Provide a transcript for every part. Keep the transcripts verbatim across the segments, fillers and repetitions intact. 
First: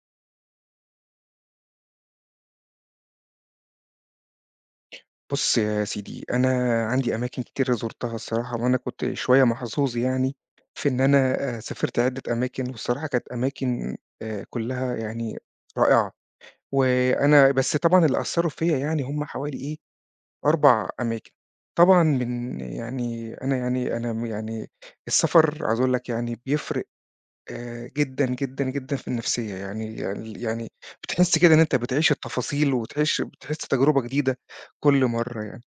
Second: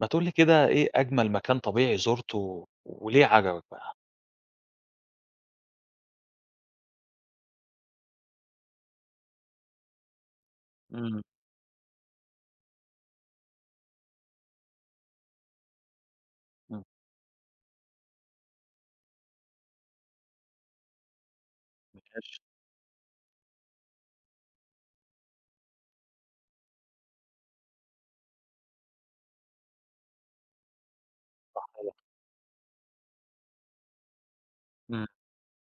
ما تقول لي كده، إيه أجمل مكان طبيعي زرته، وليه عجبك بقى؟ بُص يا سيدي، أنا عندي أماكن كتيرة زُرتها الصراحة، وأنا كنت شوية محظوظ يعني، في إن أنا امم. آآ سافِرت عِدة أماكن، والصراحة، كانت أماكن آآ، كلّها يعني رائعة. امم. وأنا بس طبعًا، اللي أثَّروا فيَّا يعني، هم حوالي إيه، أربع أماكن. ما طبعًا كانش من يعني أنا يعني أنا م يعني، السفر، عايز أقول لك يعني، بيفرق آآ، جدًا جدًا جدًا في النفسية، يعني ال يعني، بتحِس كده إن أنت صحيح. بتعيش التفاصيل وتعيش بتحِس تجربة جديدة كل امم. مرّة يعني.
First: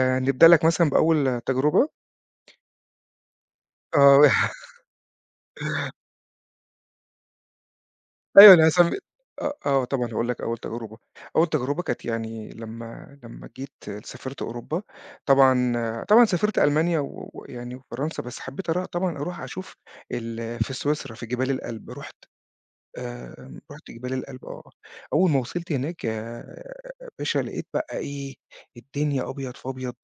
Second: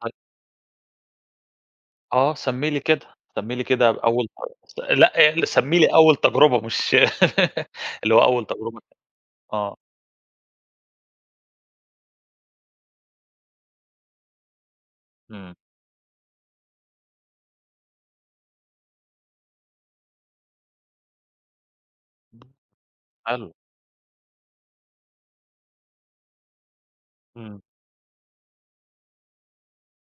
طيب لك مثلًا بأول تجربة. أه، سمّي لي كده. سمّي لي كده آه. أول تج لأ، آآ، سمّي لي أول تجربة مش اللي هو أول أيوه، أنا هاس تجربة [unintelligible] آه، آه. آه، طبعًا، هاقول لك أول تجربة. أول تجربة كانت يعني، لمَّا لمَّا جيت سافِرت أوروبا، امم. طبعًا آآ، طبعًا سافِرت ألمانيا و ويعني فرنسا، بس حبِّيت أرا طبعًا، أروح أشوف ال في سويسرا، في جبال الAlp. رُحت حلو. آآ، رُحت جبال الAlp آه. أول ما وصِلت هناك آآ، يا باشا، امم. لقيت بقى إيه، الدنيا أبيض في أبيض،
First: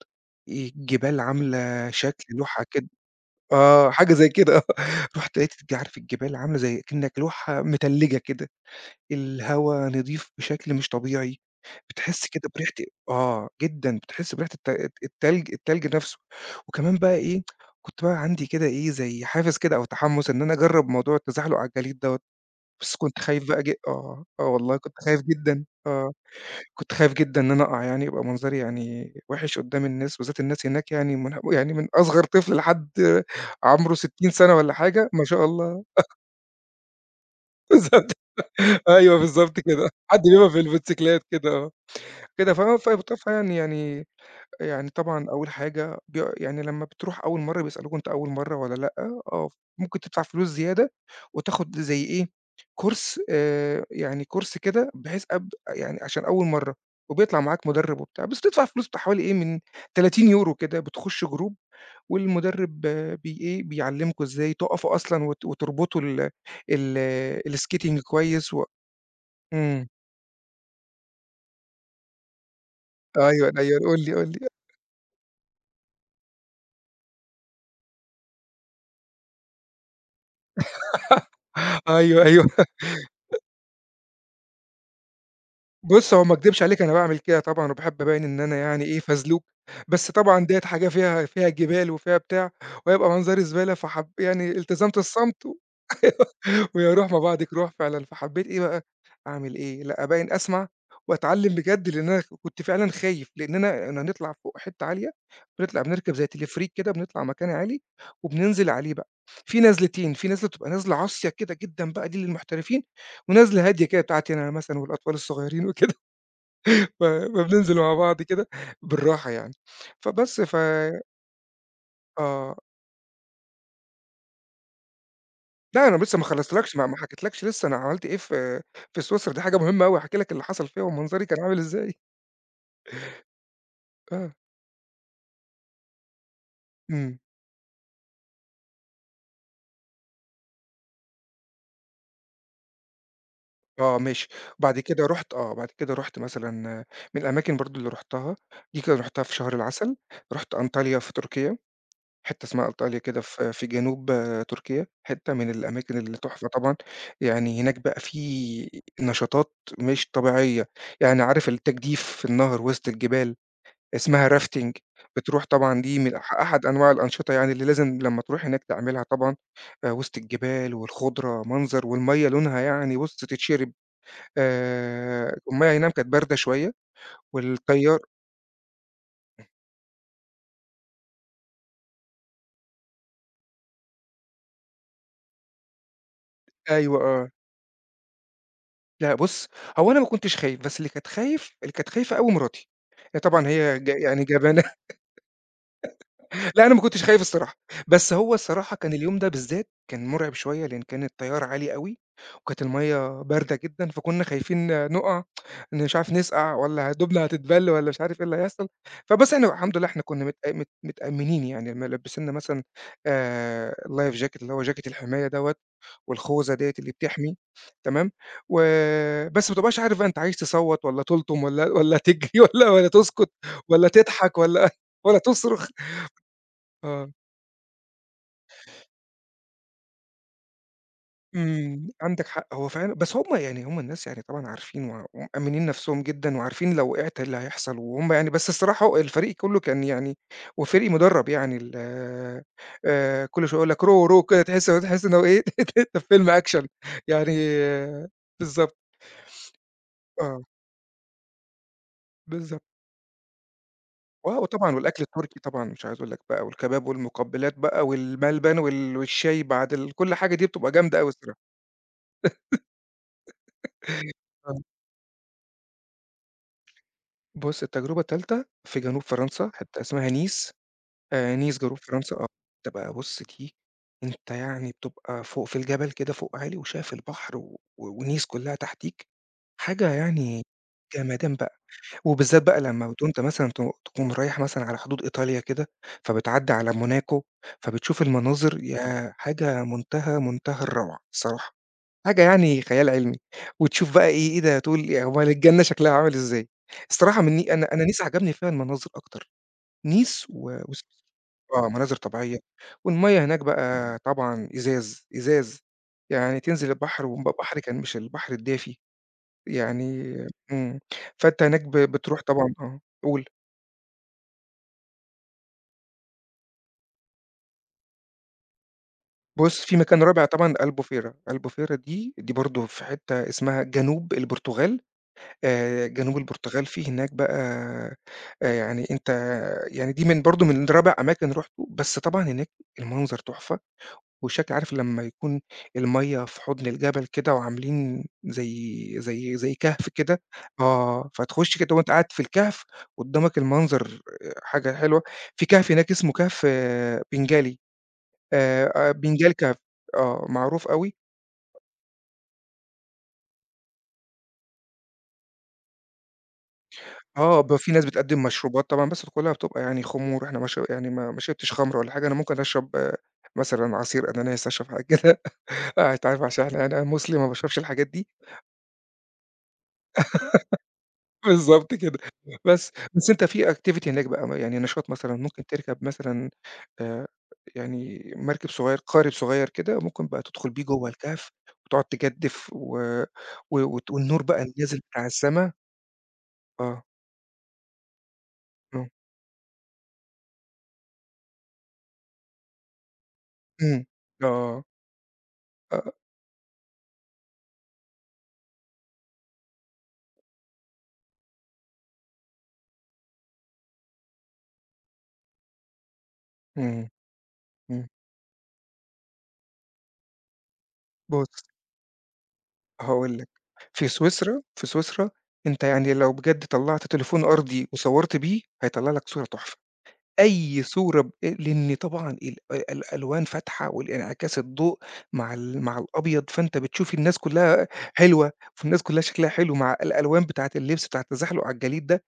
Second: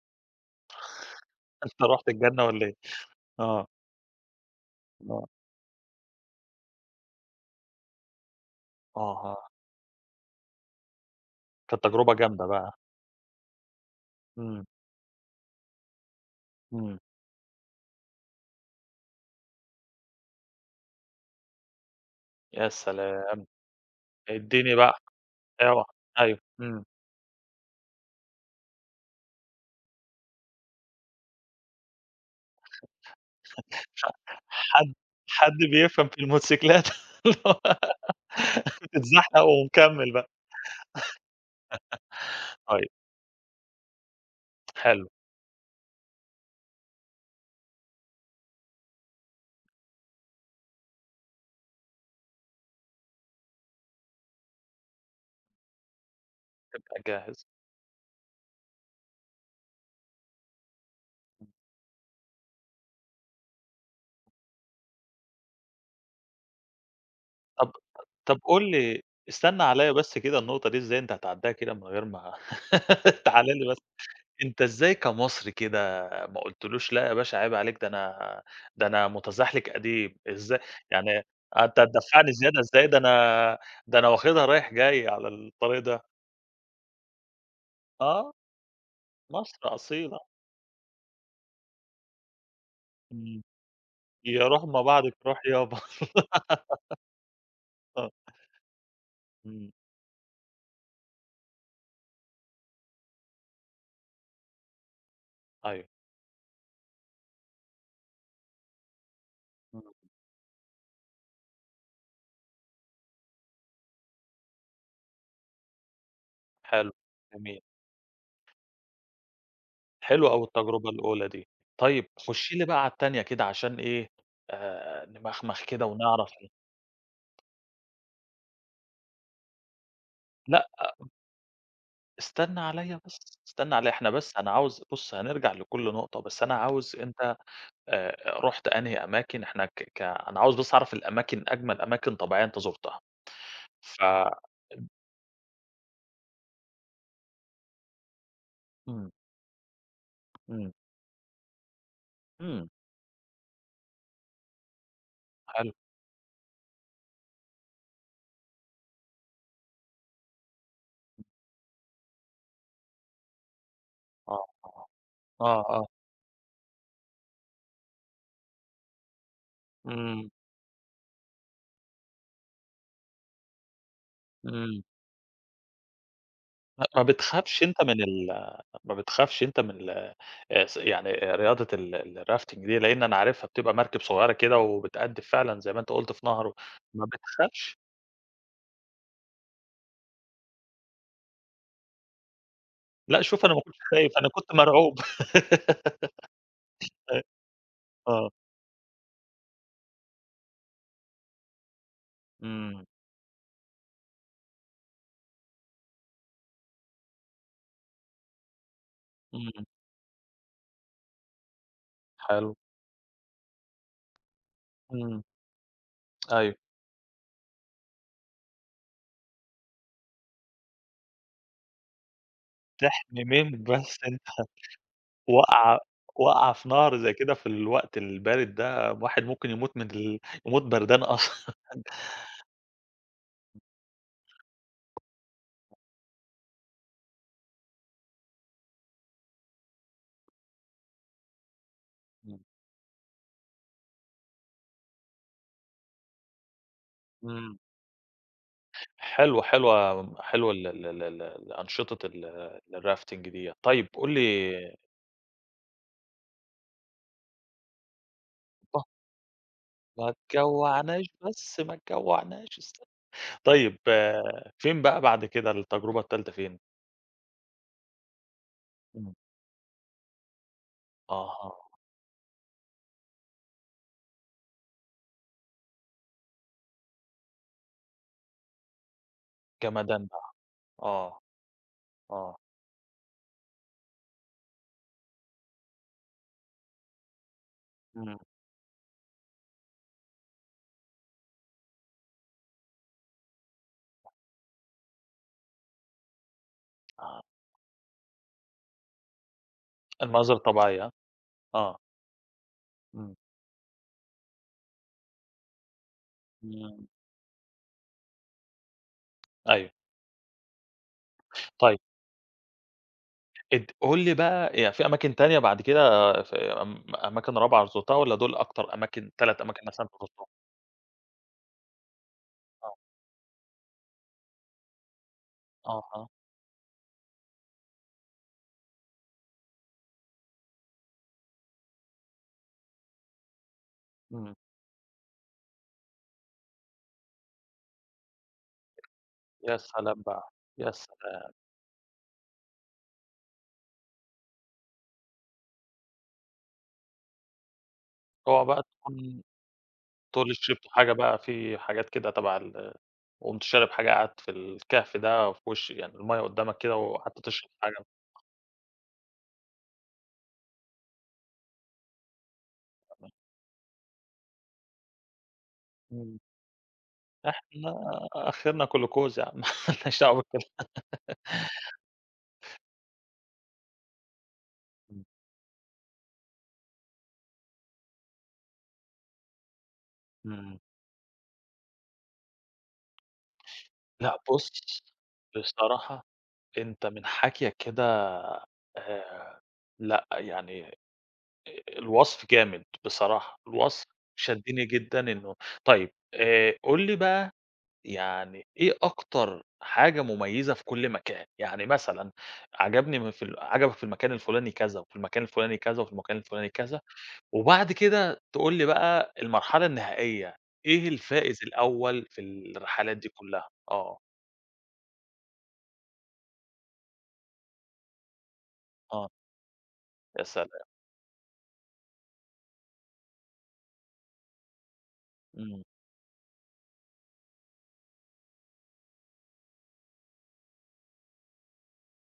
آآ الجبال أنت عاملة رُحت شكل الجنة لوحة والّا إيه؟ كده آه. آه، حاجة زي كده، آه. آه. رُحت لقيت الج عارف الجبال عاملة زي كأنك لوحة متلِّجة كده. آه، آه. الهوا نضيف بشكل مش طبيعي. كانت تجربة بتحِس جامدة كده بريحة بقى. آه، جدًا، بتحِس بريحة امم. الت التلج، التلج نفسه. وكمان امم. بقى إيه، كنت بقى عندي كده إيه، زي حافز كده، أو تحمُّس، إن أنا أجرِّب موضوع التزحلق على الجليد دوّة. يا بس كنت سلام! خايف بقى ج آه، آه، ادّيني والله، كنت بقى. خايف جدًا، اوعى، آه. أيوه. امم. كنت خايف جدًا إن أنا أقع، يعني يبقى منظري يعني وِحش قدّام الناس. بالذات، الناس هناك يعني من ه يعني، من أصغر طفل لحد عمره ستين سنة والّا حد حاجة، ما شاء حد الله. بيفهم في الموتسيكلات؟ بالضبط. أيوه، تتزحلق بالضبط كده. ومكمل حد بقى. بيقف بالموتسيكلات كده، آه. كده، ف ف طيب فيعني،-يعني يعني حلو. طبعًا، أول حاجة بي يعني، لمَّا بتروح أول مرّة، بيسألوك، أنت أول مرة والّا لأ، آه، فممكن تدفع فلوس زيادة وتاخد زي إيه، course، آآ، يعني course كده، بحيث أب يعني، عشان أول مرّة، تبقى جاهز. وبيطلع معاك مدرِّب وبتاع، بس تدفع فلوس، بتاع حوالي إيه، من تلاتين يورو كده، بتخُش group، والمدرِّب بي إيه، بيعلّمكم إزاي تقفوا أصلًا، وت وتربطوا ال ال طَب، الskating طَب، كويس و قُل لي استنى إمم. عليَّا بس كده. النقطة دي إزاي أنت هتعدِّيها كده من غير ما تعال أيوه، لي بس. أيوه، قُل لي، قُل لي. أ أنت، إزاي كمصري كده، ما قُلتلوش: "لأ يا باشا، عيب عليك، ده أنا ده أنا متزحلقك قديم." إزاي يعني: "آه، أنت أيوه، هتدفعني أيوه. زيادة أ إزاي؟ ده أنا، ده أنا واخدها رايح جاي على الطريق ده." بُص، هو ما اكدبش عليك، أنا باعمل كده طبعًا، وباحب أبيّن آه. إن أنا يعني إيه، فزلوك. مصر بس أصيلة. طبعًا، ديّة حاجة فيها، فيها جبال وفيها بتاع، وهيبقى منظري امم. زبالة، فحب يا يعني، روح ما التزمت بعدك روح الصمت. و يابا. ويا روح ما بعدك روح، فعلًا. آه. فحبِّيت إيه بقى، أعمل امم. إيه؟ لأ، أبيّن أسمع وأتعلَِّم بجد، لأن أنا كنت فعلًا خايف، لأننا هنطلع فوق، حتة عالية، بنطلع أيوه. بنركب زَي Teleferik كده، بنطلع مكان عالي، وبننزل عليه بقى. فيه امم. نزلتين، فيه نزلة بتبقى نزلة عصيَّة كده جدًا بقى، دي للمحترفين، ونزلة هادية كده، بتاعتي أنا مثلًا والأطفال الصغيرين وكده. حلو. ف جميل. فبننزل مع بعض كده بالراحة يعني. حلو فبس، أوي ف التجربة الأولى دي. طيب، خُش آه. لي بقى على التانية كده عشان إيه، آآ، نمخمخ كده لأ، أنا لسّا ما ونعرف ال خلصتلكش، ما حكيتلكش لسّا أنا عملت إيه في في سويسرا، دي حاجة مهمة أوي هاحكي لك اللي لأ حصل فيها ومنظري كان عامل إزاي. استنى عليّا بس، استنى عليّا. إحنا آه. بس أنا عاوز بُص هنرجع لكل نقطة، بس أنا عاوز امم. أنت، آآ، رُحت أنهي أماكن. إحنا ك ك أنا عاوز بس أعرف الأماكن، أجمل أماكن طبيعية أنت زرتها. آه، ف ماشي. أ بعد كده رُحت، آه، بعد كده رُحت مثلًا من الأماكن برضه اللي رُحتها، دي كانت امم. رُحتها في شهر العسل. رُحت امم. أنطاليا في تركيا، حتة اسمها امم. أنطاليا كده، في في جنوب، آآ، تركيا. حتة من حلو. الأماكن اللي تحفة طبعًا. يعني هناك بقى في نشاطات مش طبيعية. يعني عارف التجديف في النهر وسط الجبال، اسمها آه، Rafting. آه. بتروح آه، طبعًا، آه. دي من أح أحد أنواع الأنشطة يعني، اللي لازم لمَّا تروح هناك تعملها طبعًا. آآ، وسط امم. الجبال والخضرة، منظر والمَيّة لونها يعني بُص، تتشرَّب. امم. آآ، المَيّة إي نعم كانت باردة شوية، ما ما بتخافش أنت والتيار من ال ما بتخافش أنت من ال آآ، يعني آآ، رياضة ال الRafting دي؟ لأن أنا عارفها بتبقى مركب صغيرة كده وبتقدف فعلًا زي ما أنت قُلت في نهر و أيوه، ما آه. بتخافش؟ لأ بُص، هو أنا ما كنتش خايف، بس اللي كانت خايف اللي كانت خايفة أوي مراتي. هي لأ، شوف طبعًا أنا ما كنتش هي ج خايف، يعني أنا كنت جبانة. مرعوب. لأ، أنا ما كنتش خايف أيوه. الصراحة، بس آه. هو الصراحة كان اليوم ده بالذات كان مرعب شوية لأن كان التيار عالي أوي، وكانت إمم. المَيَّة باردة جدًا، فكنّا خايفين نُقع، مش عارف نسقع والّا هدومنا هتتبل والّا مش عارف إيه اللي هيحصل. فبس إحنا إمم. الحمد لله إحنا كنّا متأ مت متأمنين يعني ملبسينّا حلو. مثلًا آآ، Life Jacket اللي هو Jacket إمم. الحماية دوّة، والخوذة أيوه. ديّة اللي بتحمي. تمام. و بس ما بتبقاش مش عارف أنت عايز تصوّت والّا تلطم والّا والّا تجري والّا والّا تحمي تسكت مين والّا بس أنت تضحك والّا والّا تصرخ. وقعة وقعة في نهر زي آه. كده في الوقت البارد ده، الواحد ممكن يموت من ال يموت بردان أصلًا. إمم، عندك حق. هو فعلًا بس هُم يعني هُم الناس يعني طبعًا عارفين و ومأمّنين نفْسهم جدًا وعارفين لو وقعت إيه اللي هيحصل، وهُم يعني بس الصراحة الفريق كلّه كان يعني وفريق مُدرَّب يعني ال إمم. آآ، كل شوية يقول لك Row, row وكده تحس تحس إن هو إيه أنت في فيلم أكشن يعني إمم. بالضبط. حلوة، حلوة، ي آه. حلوة ال ال ال ال الأنشطة ال بالضبط. الRafting ديّة. طيب قُل آه، وطبعًا لي والأكل التركي طبعًا مش عايز أقول لك بقى، والكباب والمقبّلات بقى والملبن، آه. وال والشاي بعد ال كل ما الحاجة دي بتبقى جامدة تجوّعناش أوي الصراحة.. بس، ما تجوّعناش است طيب، ف آه. فين بقى بعد كده، التجربة التالتة فين؟ بُص، التجربة التالتة في جنوب إمم. فرنسا، حتّة اسمها نيس، آآ، نيس أها. جنوب فرنسا آه. تبقى [unintelligible] أنت يعني بتبقى فوق في الجبل كده فوق عالي وشايف البحر و ونيس كلّها تحتيك. حاجة جمدان بقى. يعني آه. جمدان بقى. آه. وبالذات بقى لمّا وأنت مثلًا ت تكون رايح مثلًا على حدود إيطاليا كده، فبتعدي على موناكو فبتشوف إمم. المناظر ياه! حاجة منتهى، منتهى الروعة الصراحة. حاجة يعني خيال علمي. وتشوف بقى إيه إيه ده تقول "أومّال الجنّة شكلها عامل إزاي؟" الصراحة آه. من ن أنا أنا نيس عجبني فيها المناظر أكتر، نيس المناظر و و الطبيعية ها؟ آه، آه. مناظر طبيعية. إمم. والمَيَّة هناك بقى طبعًا إزاز، إزاز. يعني تنزل تمام. البحر، والبحر كان مش البحر الدافي، أيوه. يعني إمم، فأنت هناك ب طيب. بترُوح طبعًا آه، قُول. اد قُل لي بقى يعني فيه أماكن تانية بعد كده ف م أماكن رابعة زُرتها والّا دُول أكتر أماكن تَلَت أماكن بُص، فيه مثلًا أنت مكان رابع زُرتهم؟ طبعًا ألبوفيرا، ألبوفيرا دي، دي برضو آه. في حتّة اسمها جنوب البرتغال، آآ، آه. آه. جنوب البرتغال فيه هناك بقى آآ، يعني أنت يعني دي من برضو من رابع أماكن رُحته، بس طبعًا هناك المنظر تُحفة، إمم. والشكل عارف لمّا يكون المَيَّة في حُضن الجبل كده وعاملين زَي زَي زَي يا كهف سلام كده. بقى! يا آه، سلام! فتخش كده وأنت قاعد في الكهف قدامك المنظر حاجة حلوة، فيه كهف هناك اسمه كهف بنجالي اوعى بقى آآ، تكون benagil cave آه، تقول لي معروف شربتوا حاجة أوي. بقى فيه حاجات كده تبع ال وقُمت شارب حاجة قعدت في الكهف ده وفي وشي يعني المَيَّة قدامك كده، وقعدت آه، تشرب بيبقى فيه ناس حاجة بتقدم مشروبات طبعًا، بس كلّها بتبقى يعني خمور، إحنا ما ش يعني ما ما شربتش خمرة ولا حاجة، أنا ممكن أشرب آآ، [unintelligible] مثلًا عصير أناناس، أشرب حاجة كده. ع أنت إمم. عارف عشان أنا مسلم ما باشربش احنا الحاجات دي. آخرنا جلوكوز ياعم ملناش دعوة بالك بالضبط كده. بس. بس أنت فيه activity هناك بقى، يعني نشاط إمم. مثلًا ممكن تركب مثلًا آآ، يعني مركب صغير، قارب صغير كده، وممكن بقى تدخل امم. بيه جوّا الكهف وتقعد تجدف و و وت لأ، والنور بقى بُص، اللي نازل بتاع السما. بصراحة آه. أنت من حكيك كده آه. آآ لأ، يعني آآ، الوصف جامد بصراحة، إمم. الوصف آه. شدني جدًا إنه طيب آه. آآ، قل لي بقى يعني إيه أكتر حاجة مميزة في كل مكان؟ يعني مثلًا عجبني م في ال عجبك في المكان الفُلاني كذا وفي المكان الفُلاني كذا وفي المكان الفُلاني كذا، إمم. وبعد إمم. كده تقول لي بقى المرحلة النهائية، إيه الفائز بُص الأول في الرحلات دي هاقول لك. كلّها؟ في آه. سويسرا في سويسرا، أنت يعني لو بجد طلَّعت تليفون أرضي وصوّرت بيه هيطلّع لك آه. صورة تحفة. يا سلام! أي صورة ب لإن طبعًا ال الألوان فاتحة والإنعكاس الضوء مع ال إمم. مع الأبيض، فأنت بتشوف الناس كلّها حلوة، فالناس كلّها شكلها حلو مع الألوان بتاعة اللبس بتاعة التزحلق على الجليد ده،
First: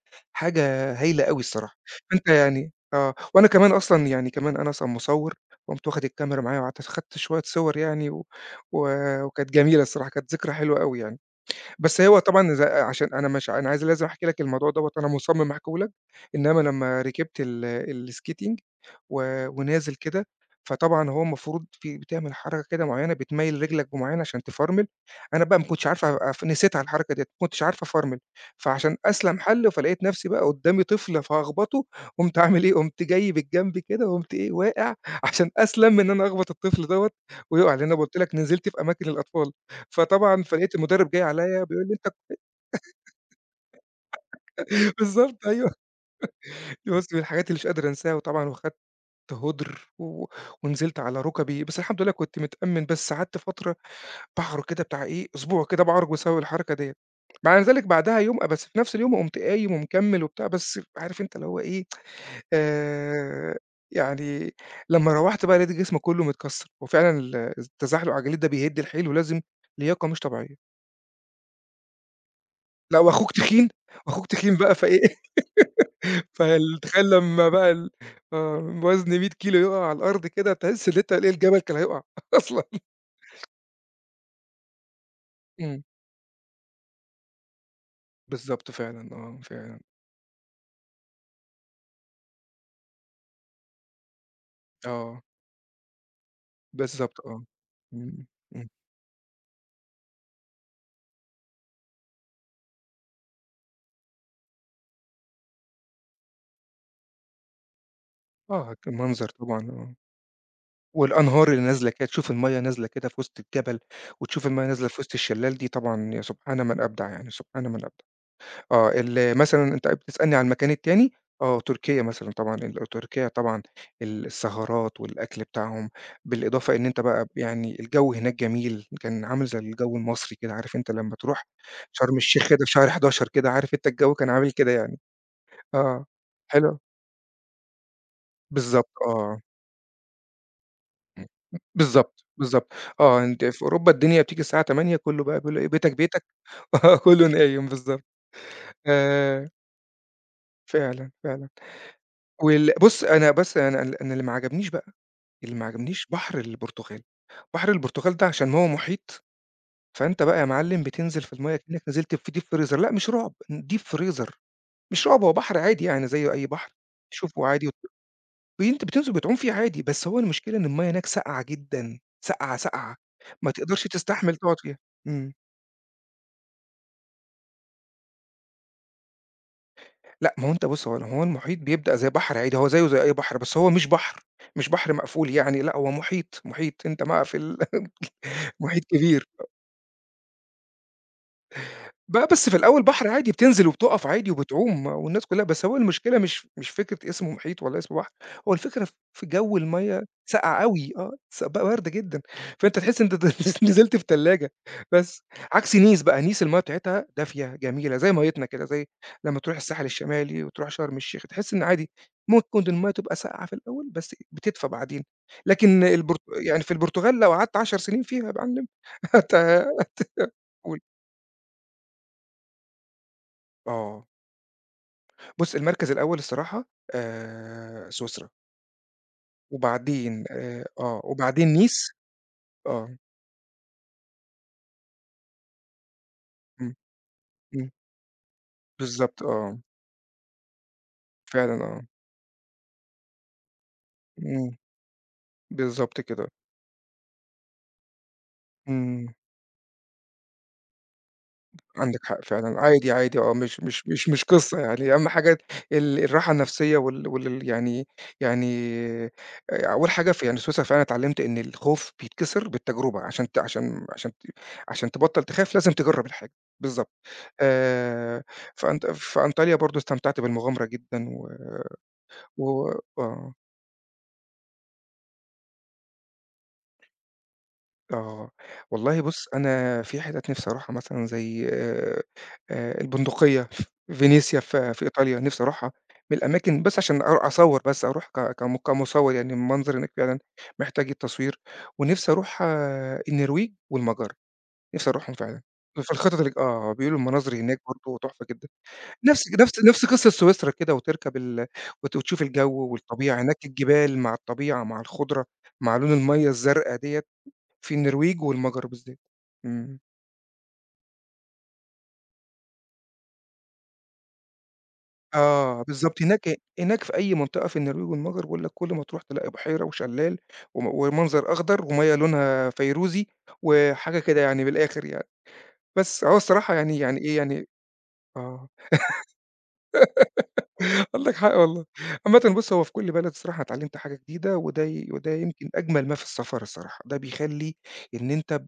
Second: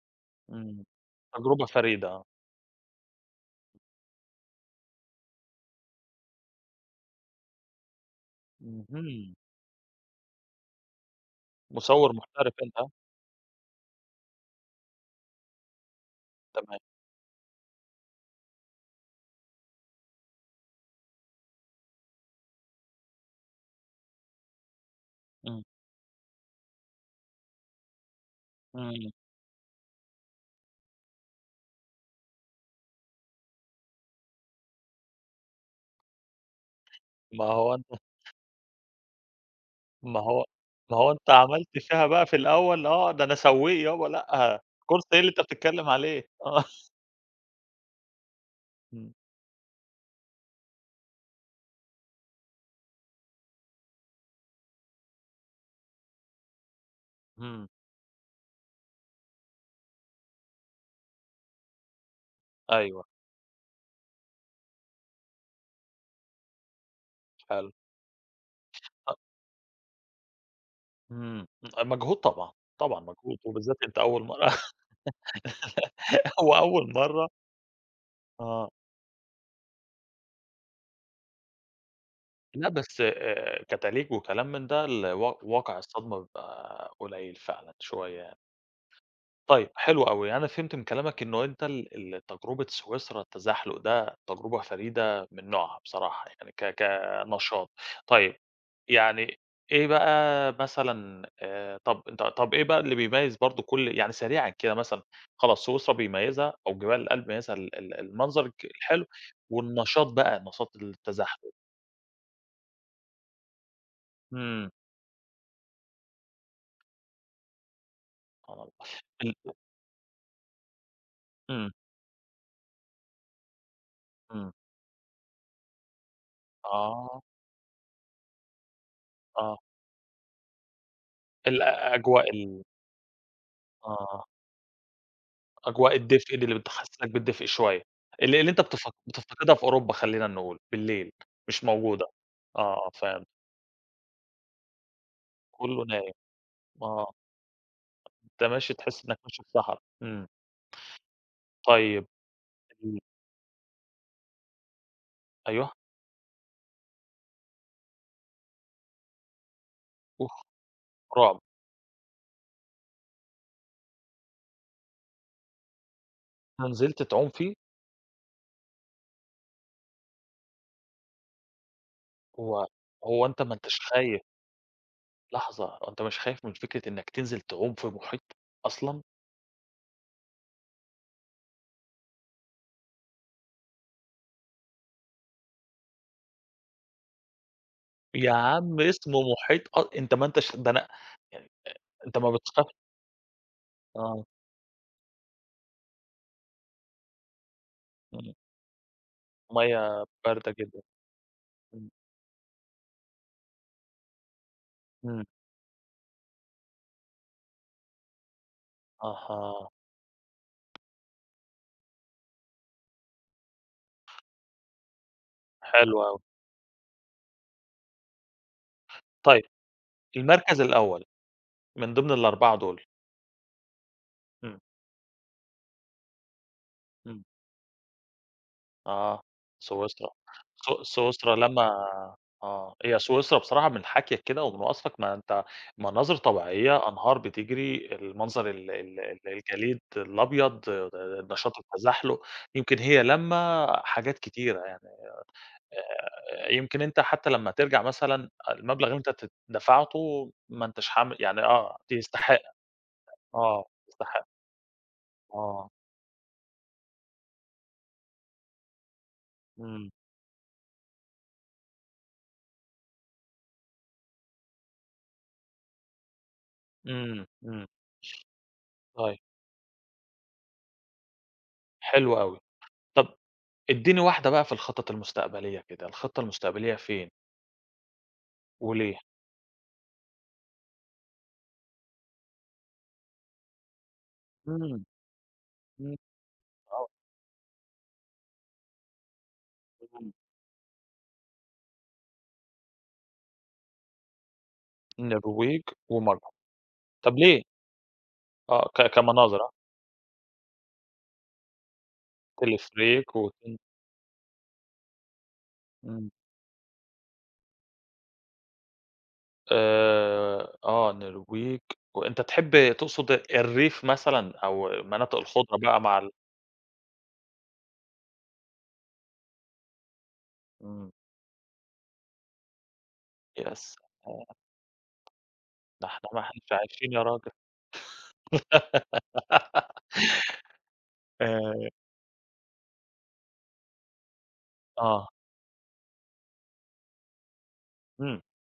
إمم. حاجة هايلة أوي تجربة الصراحة. فريدة، آه. فأنت يعني آه، وأنا كمان أصلًا يعني كمان أنا أصلًا مصوّر، قُمت واخد الكاميرا معايا وقعدت أصو خدت شوية صور يعني، و و اهم. وكانت جميلة الصراحة، كانت ذكرى حلوة أوي يعني. بس مصوّر هو محترف طبعًا ز أنت، ها؟ عشان أنا مش أنا عايز لازم أحكي لك الموضوع دوّة وأنا مُصمم أحكيه لك. إنما تمام. لمّا ركبت ال الskating، و ونازل كده، فطبعًا هو المفروض فيه بتعمل حركة كده مُعيّنة بتميّل رجلك بمُعيّنة عشان تفرمل، أنا بقى إمم. ما كنتش عارف أف نسيتها الحركة ديّة، ما كنتش عارف أفرمل، فعشان إمم. أسْلَم حل فلقيت نفْسي بقى قدامي طفل فهاخبطه، قُمت عامل إيه؟ قُمت جاي بالجنب كده، وقُمت إيه، واقع، عشان أسْلَم من إن أنا أخبط الطفل دوّة ما هو ويقع، لأن أنت أنا قُلت لك نزلت في أماكن الأطفال، ما فطبعًا هو فلقيت ما المدرب هو جاي أنت عليَّ عملت بيقول لي: فيها "أنت؟" بقى [unintelligible] في الأول آه ده أنا سوّيق يابا ،لأ، course إيه اللي أنت بالضبط، أيوه. بتتكلم عليه. آه. دي بُص، من الحاجات اللي مش قادر أنساها، وطبعًا وخدت إمم. هُدْر، و ونزلت على ركبي، بس الحمد لله كنت متأمّن بس قعدت فترة باعرج كده بتاع إيه، أسبوع كده باعرج بسبب الحركة ديّة. مع إمم. ذلك بعدها يوم بس في نفْس اليوم قُمت قايم ومكمّل وبتاع، بس عارف أنت اللي هو إيه، أيوه. آآ، يعني لمّا روّحت بقى لقيت جسمي كلّه متكسّر، وفعلًا ال حلو التزحلق على الجليد ده بيهد الحيل أ ولازم لياقة مش طبيعية. إمم، أ مجهود طبعًا، طبعًا لأ، وأخوك مجهود، تخين، وبالذات أنت أول وأخوك مرة تخين بقى، فإيه هو فال أول تخيل مرة لمّا بقى ال آه. آه وزن مِيَّة كيلو يقع على الأرض كده، تحس إن أنت إيه الجبل كان هيقع أصلًا. لأ، بس، آآ، كتليج وكلام من ده ال و واقع إمم. الصدمة بيبقى قليل فعلًا شوية. بالضبط فعلًا، آه، طيب، فعلًا. حلو أوي يعني أنا فهمت من كلامك إنه أنت ال ال تجربة سويسرا التزحلق ده تجربة آه. فريدة من نوعها بصراحة يعني ك بالضبط، آه. كنشاط. إمم، طيب، إمم. يعني إيه بقى مثلًا آآ طَب ط طَب إيه بقى اللي بيميز برضو كل يعني سريعًا كده مثلًا، خلاص سويسرا بيميزها أو جبال الألب بيميزها ال ال المنظر الك آه، ك الحلو، المنظر طبعًا، آه. والنشاط بقى، نشاط والأنهار التزحلق. اللي نازلة كده، تشوف المَيَّة نازلة كده في وسط الجبل، وتشوف الميَّة إمم. نازلة في وسط الشلال دي، طبعًا يا سبحان من أبدع يعني، سبحان من أبدع. آه، ال [unintelligible] مثلًا أنت بتسألني على المكان التاني؟ آه، إمم. تركيا مثلًا طبعًا، ال تركيا طبعًا إمم. السهرات والأكل بتاعهم، بالإضافة إن أنت آه. بقى يعني الجو هناك جميل، كان عامل زي آه. الجو المصري كده، عارف أنت لمّا تروح الأ شرم أجواء الشيخ كده ال في شهر حداشر كده، عارف أنت الجو آه. كان عامل كده يعني. أجواء آه، الدفء ال اللي حلو. بتحسسك بالدفء شوية. اللي اللي أنت بالضبط، بتف آه. بتفتقدها في أوروبا خلّينا نقول، بالليل، إمم، مش موجودة. بالضبط، بالضبط. آه، آه، فهمت. أنت في أوروبا الدنيا بتيجي الساعة تمانية كله بقى بيقول إيه: كله "بيتك، نايم، بيتك" آه، آه. كله نايم، بالضبط. أنت ماشي تحس إنك ماشي آآ في صحرا، إمم. فعلًا، فعلًا. طيب وال إمم. بُص، أنا بس أنا أنا ال أنا اللي ما عجبنيش بقى، اللي ما أيوه. عجبنيش بحر البرتغال، بحر البرتغال ده عشان هو محيط، فأنت أوف! بقى يا معلم بتنزل في رعب. المَيَّة كأنك نزلت في Deep freezer لأ، مش رعب، ن Deep freezer مش رعب، هو بحر عادي يعني زي أي بحر، أنت نزلت تعوم تشوفه فيه؟ عادي وت ب أنت بتنزل بتعوم فيه عادي، بس هو المشكلة إن المَيَّة هناك ساقعة جدًا، ساقعة، هو ساقعة، هو أنت ما ما أنتش تقدرش خايف تستحمل تقعد فيها، إمم. لحظة، هو أنت مش خايف من فكرة إنك تنزل تعوم في محيط، أصلًا؟ لأ، ما هو أنت بُص، هو ال هو المحيط بيبدأ زي بحر عادي، هو زيه زي أي بحر، بس هو مش بحر، مش بحر مقفول يعني، لأ، هو محيط، محيط، أنت مع في ال يا عم محيط اسمه كبير. محيط أ أنت ما أنتش ده أنا أ أ أنت بقى ما بس في بتخافش الأول بحر عادي بتنزل وبتقف آه. عادي وبتعوم، والناس كلّها بس هو المشكلة مش مش فكرة اسمه محيط والّا اسمه بحر، إمم. هو الفكرة في جو المَيَّة ميَّة باردة ساقعة جدًا، أوي، آه، س ب إمم. باردة جدًا، فأنت تحس إن أنت نز نزلت في تلاجة، بس. إمم. عكس Nice بقى، Nice المَيَّة بتاعتها دافية، جميلة، زي ميِّتنا كده، زي لمّا تروح أها. الساحل الشمالي وتروح شرم الشيخ، تحس إن عادي، مكّن المَيَّة تبقى ساقعة في الأول، بس بتدفى بعدين. لكن حلو أوي. البرت يعني في البرتغال لو قعدت عَشر سنين فيها يا معلم هت طيب، هت المركز قُل. الأول من ضمن الأربعة دول. آه. إمم. بُص، المركز الأول الصراحة، إمم. آآ، سويسرا. آه، سويسرا. وبعدين آآ، س آه، سويسرا وبعدين لامّة Nice، آه. آه. هي سويسرا بصراحة من حَكيَك كده ومن وصفك، ما أنت مناظر إمم، طبيعية، أنهار إمم. بتجري، المنظر ال ال ال بالضبط، آه. الجليد الأبيض، آآ، نشاط فعلًا، آه. التزحلق، يمكن هي لامّة حاجات إمم، كتيرة يعني. بالضبط كده. آآ، يمكن أنت حتى لمّا ترجع مثلًا، المبلغ اللي أنت إمم. تت دفعته ما أنتش حام يعني آه، ت عندك حق يستحق، فعلًا. عادي، عادي، آه، مش آه، مش مش مش تستحق. قصة يعني، أهم حاجة آه. ال الراحة النفسية وال والل يعني يعني، أول إمم. حاجة في يعني سويسرا فعلًا اتعلمت إن الخوف بيتكسر بالتجربة، عشان ت عشان عشان ت عشان تبطل تخاف لازم تجرب الحاجة، بالضبط. إمم، إمم. آآ، في أنط في أيوه. أنطاليا برضو استمتعت بالمغامرة جدًا و حلو أوي، و طَب آه. ادّيني واحدة بقى في الخطط المستقبلية كده، الخطة المستقبلية فين؟ آه. وليه؟ والله بُص أنا في حتت نفسي أروحها مثلًا زي، آآ، البندقية، فينيسيا في إمم، في إيطاليا نفسي أروحها، إمم، من الأماكن بس آه. عشان أرو أصوّر بس، أروح ك كم كمصوّر يعني المنظر هناك إمم. فعلًا محتاج التصوير، ونفسي أروح النرويج والمجر، نفسي أروحهم فعلًا. النرويج في الخطط ومجر. اللي ج آه، بيقولوا طب المناظر ليه؟ هناك برضو تحفة جدًا. آه، ك نفس كمناظر ها؟ نفس نفس قصة سويسرا كده وتركب ال وت وتشوف الجو تلفريك والطبيعة، وت هناك الجبال مع الطبيعة مع الخضرة مع لون إمم. الميَّة الزرقا ديَّة، في النرويج والمجر بالذات. إمم. آآ، آه، النرويج، وأنت تحب تقصد الريف مثلًا أو مناطق الخُضرة آه، بقى مع بالضبط، ال هناك هناك في أي منطقة في النرويج والمجر باقول لك كل ما تروح تلاقي بُحيرة وشلال، وم إمم. ومنظر أخضر، ومَيَّة لونها فيروزي، ياسلام. وحاجة كده يعني من الآخر يعني. ده بس، إحنا هو ما إحناش الصراحة يعني عايشين يعني يا إيه راجل. يعني آه عندك حق والله. آآ عامةً بُص هو في كل بلد الصراحة اتعلمت حاجة جديدة، وده ي وده آه. يمكن أجمل ما في السفر الصراحة. ده بيخلّي إن إمم. أنت ب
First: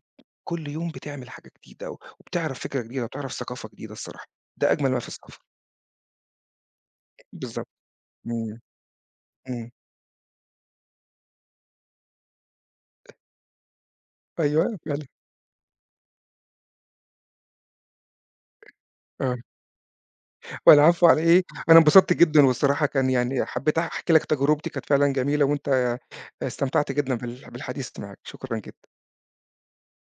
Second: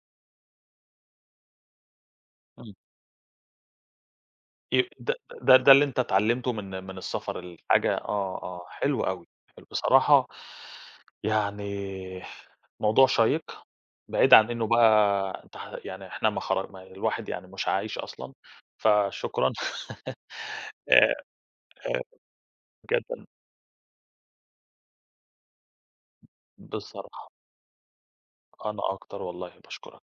كل يوم بتعمل حاجة جديدة، وبتعرف إمم. فكرة جديدة، وتعرف ثقافة جديدة الصراحة، ده ي أجمل ما في د السفر. د ده اللي أنت اتعلمته من من السفر بالضبط، الحاجة آه، إمم، آه، حلو أوي، حلو. إمم. بصراحة يعني موضوع شيّق، بعيدًا عن إنه أيوه بقى فعلًا. أنت ه يعني إحنا ما خر م الواحد يعني مش عايش أصلًا، آه. فشكرًا و العفو آآ، على إيه، أنا آآ انبسطت جدًا والصراحة كان جدًا. يعني حبيت أحكي لك تجربتي، كانت فعلًا جميلة، وأنت استمتعت جدًا بصراحة. بال بالحديث معاك. شكرًا أنا جدًا. أكتر والله باشكرك.